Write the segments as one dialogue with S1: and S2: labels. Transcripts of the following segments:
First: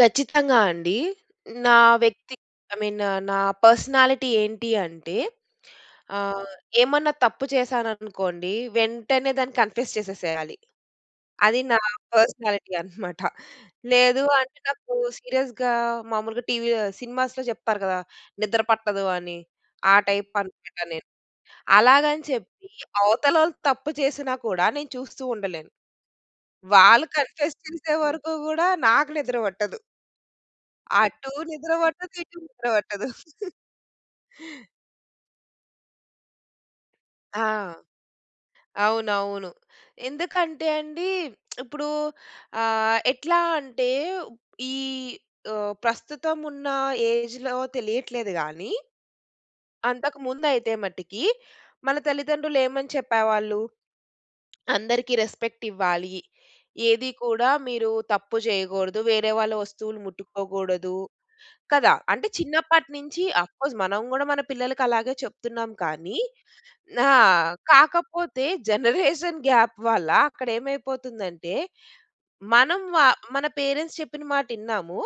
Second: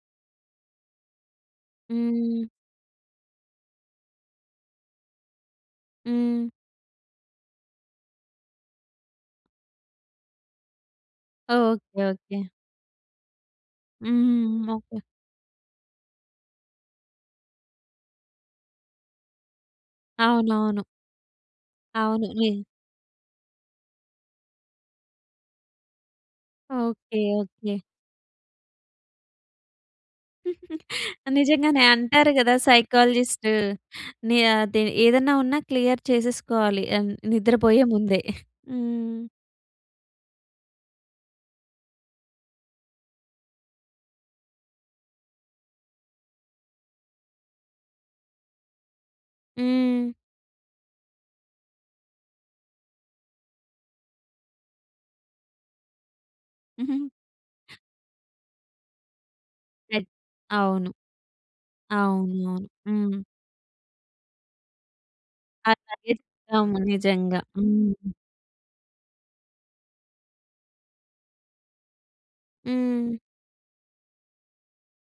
S1: ఖచ్చితంగా అండి. నా వ్యక్తి
S2: హ్మ్.
S1: ఐ మీన్ పర్స్‌నాలిటీ ఏంటి అంటే,
S2: హ్మ్.
S1: ఆహ్, ఏమన్నా తప్పు చేశాననుకోండి. వెంటనే దాన్ని కన్ఫెస్ చేసేసేయాలి. అది నా
S2: ఓకే. ఓకే.
S1: పర్స్‌నాలిటీ అన్నమాట.
S2: హ్మ్.
S1: లేదు అంటే,
S2: హ్మ్.
S1: నాకు
S2: ఓకే.
S1: సీరియస్‌గా మాములుగా టీవీ ఆహ్, సినిమాస్‌లో చెప్తారు గదా! నిద్ర పట్టదు అని. ఆ టైప్ అనమాట
S2: అవునవును.
S1: నేను. అలాగని
S2: అవును. ఎయ్
S1: చెప్పి అవతల వాళ్ళు తప్పు చేసినా కూడా నేను చూస్తూ ఉండలేను. వాళ్ళు
S2: ఓకే.
S1: Confess
S2: okay.
S1: చేసే వరకు కూడా నాకు నిద్ర పట్టదు... అటు నిద్ర
S2: నిజంగానే
S1: పట్టదు.
S2: అంటారు
S1: ఇటు
S2: గదా!
S1: నిద్ర పట్టదు.
S2: సైకాలజిస్ట్. నీ అది ఏదన్నా ఉన్నా క్లియర్ చేసేసుకోవాలి అన్
S1: ఆ!
S2: నిద్రపోయే ముందే. హ్మ్.
S1: అవునవును. ఎందుకంటే, అండి ఇప్పుడు, ఆహ్, ఎట్లా అంటే ఈ ఆహ్, ప్రస్తుతం ఉన్న ఏజ్‌లో తెలియట్లేదు గాని...
S2: హ్మ్.
S1: అంతకు ముందయితే మట్టికి, మన తల్లిదండ్రులు ఏమని చెప్పేవాళ్ళు. అందరికి రెస్పెక్ట్ ఇవ్వాలి. ఏది కూడా మీరు తప్పు చేయగూడదు. వేరే వాళ్ళ వస్తువులు
S2: అవును.
S1: ముట్టుకోగూడదు. కదా! అంటే
S2: అవును.
S1: చిన్నప్పటి
S2: హ్మ్.
S1: నుంచి ఆఫ్కోర్స్ మనం గూడా మన పిల్లలకి అలాగే చెప్తున్నాం
S2: అలాగే
S1: కానీ.
S2: చెప్తాము.
S1: ఆ!
S2: నిజంగా. హ్మ్.
S1: కాకపోతే జనరేషన్ గాప్ వల్ల అక్కడ ఏమైపోతుందంటే, మనం వా
S2: హ్మ్.
S1: మన పేరెంట్స్ చెప్పిన మాటిన్నాము.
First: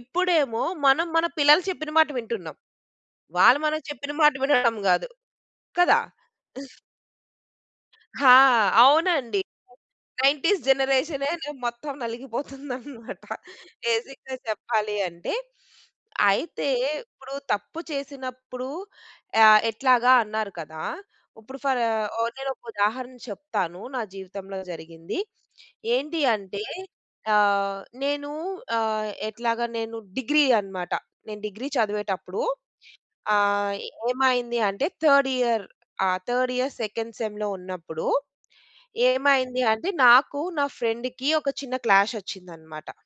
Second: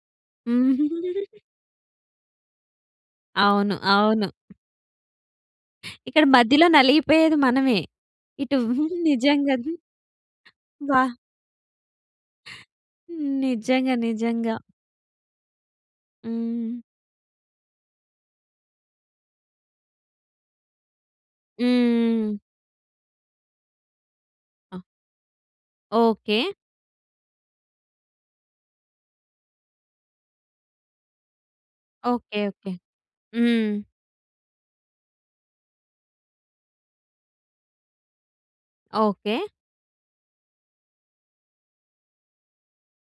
S1: ఇప్పుడేమో మనం మన
S2: హ్మ్.
S1: పిల్లలు చెప్పిన మాట వింటున్నాం. వాళ్ళు
S2: అవును.
S1: మనం చెప్పిన
S2: అవును.
S1: మాట వినడం గాదు. కదా!
S2: ఇక్కడ మధ్యలో నలిగిపోయేది మనమే
S1: ఆ!
S2: ఇటు
S1: అవునండి.
S2: నిజంగా.
S1: 90స్
S2: వ
S1: జనరేషనే నే మొత్తం నలిగిపోతుందనమాట.
S2: హ్మ్, నిజంగా.
S1: బేసిక్‌గా
S2: నిజంగా.
S1: చెప్పాలి అంటే, అయితే
S2: హ్మ్.
S1: ఇప్పుడు తప్పు చేసినప్పుడు ఆహ్, ఎట్లాగా అన్నారు కదా. ఇప్పుడు ఫర్
S2: హ్మ్.
S1: నేను ఒక ఉదాహరణ చెప్తాను, నా జీవితంలో
S2: అ
S1: జరిగింది. ఏంటి
S2: ఓకే.
S1: అంటే ఆహ్, నేను ఆహ్, ఎట్లాగా నేను డిగ్రీ అన్నమాట. నేను డిగ్రీ
S2: ఓకే.
S1: చదివేటప్పుడు
S2: ఓకే.
S1: ఆహ్,
S2: హ్మ్.
S1: ఏమైంది అంటే third year ah, third, second సెమ్‌లో ఉన్నప్పుడు
S2: ఓకే.
S1: ఏమైంది అంటే నాకు, నా ఫ్రెండ్‌కి ఒక చిన్న క్లాష్ ఒచ్చిందన్నమాట.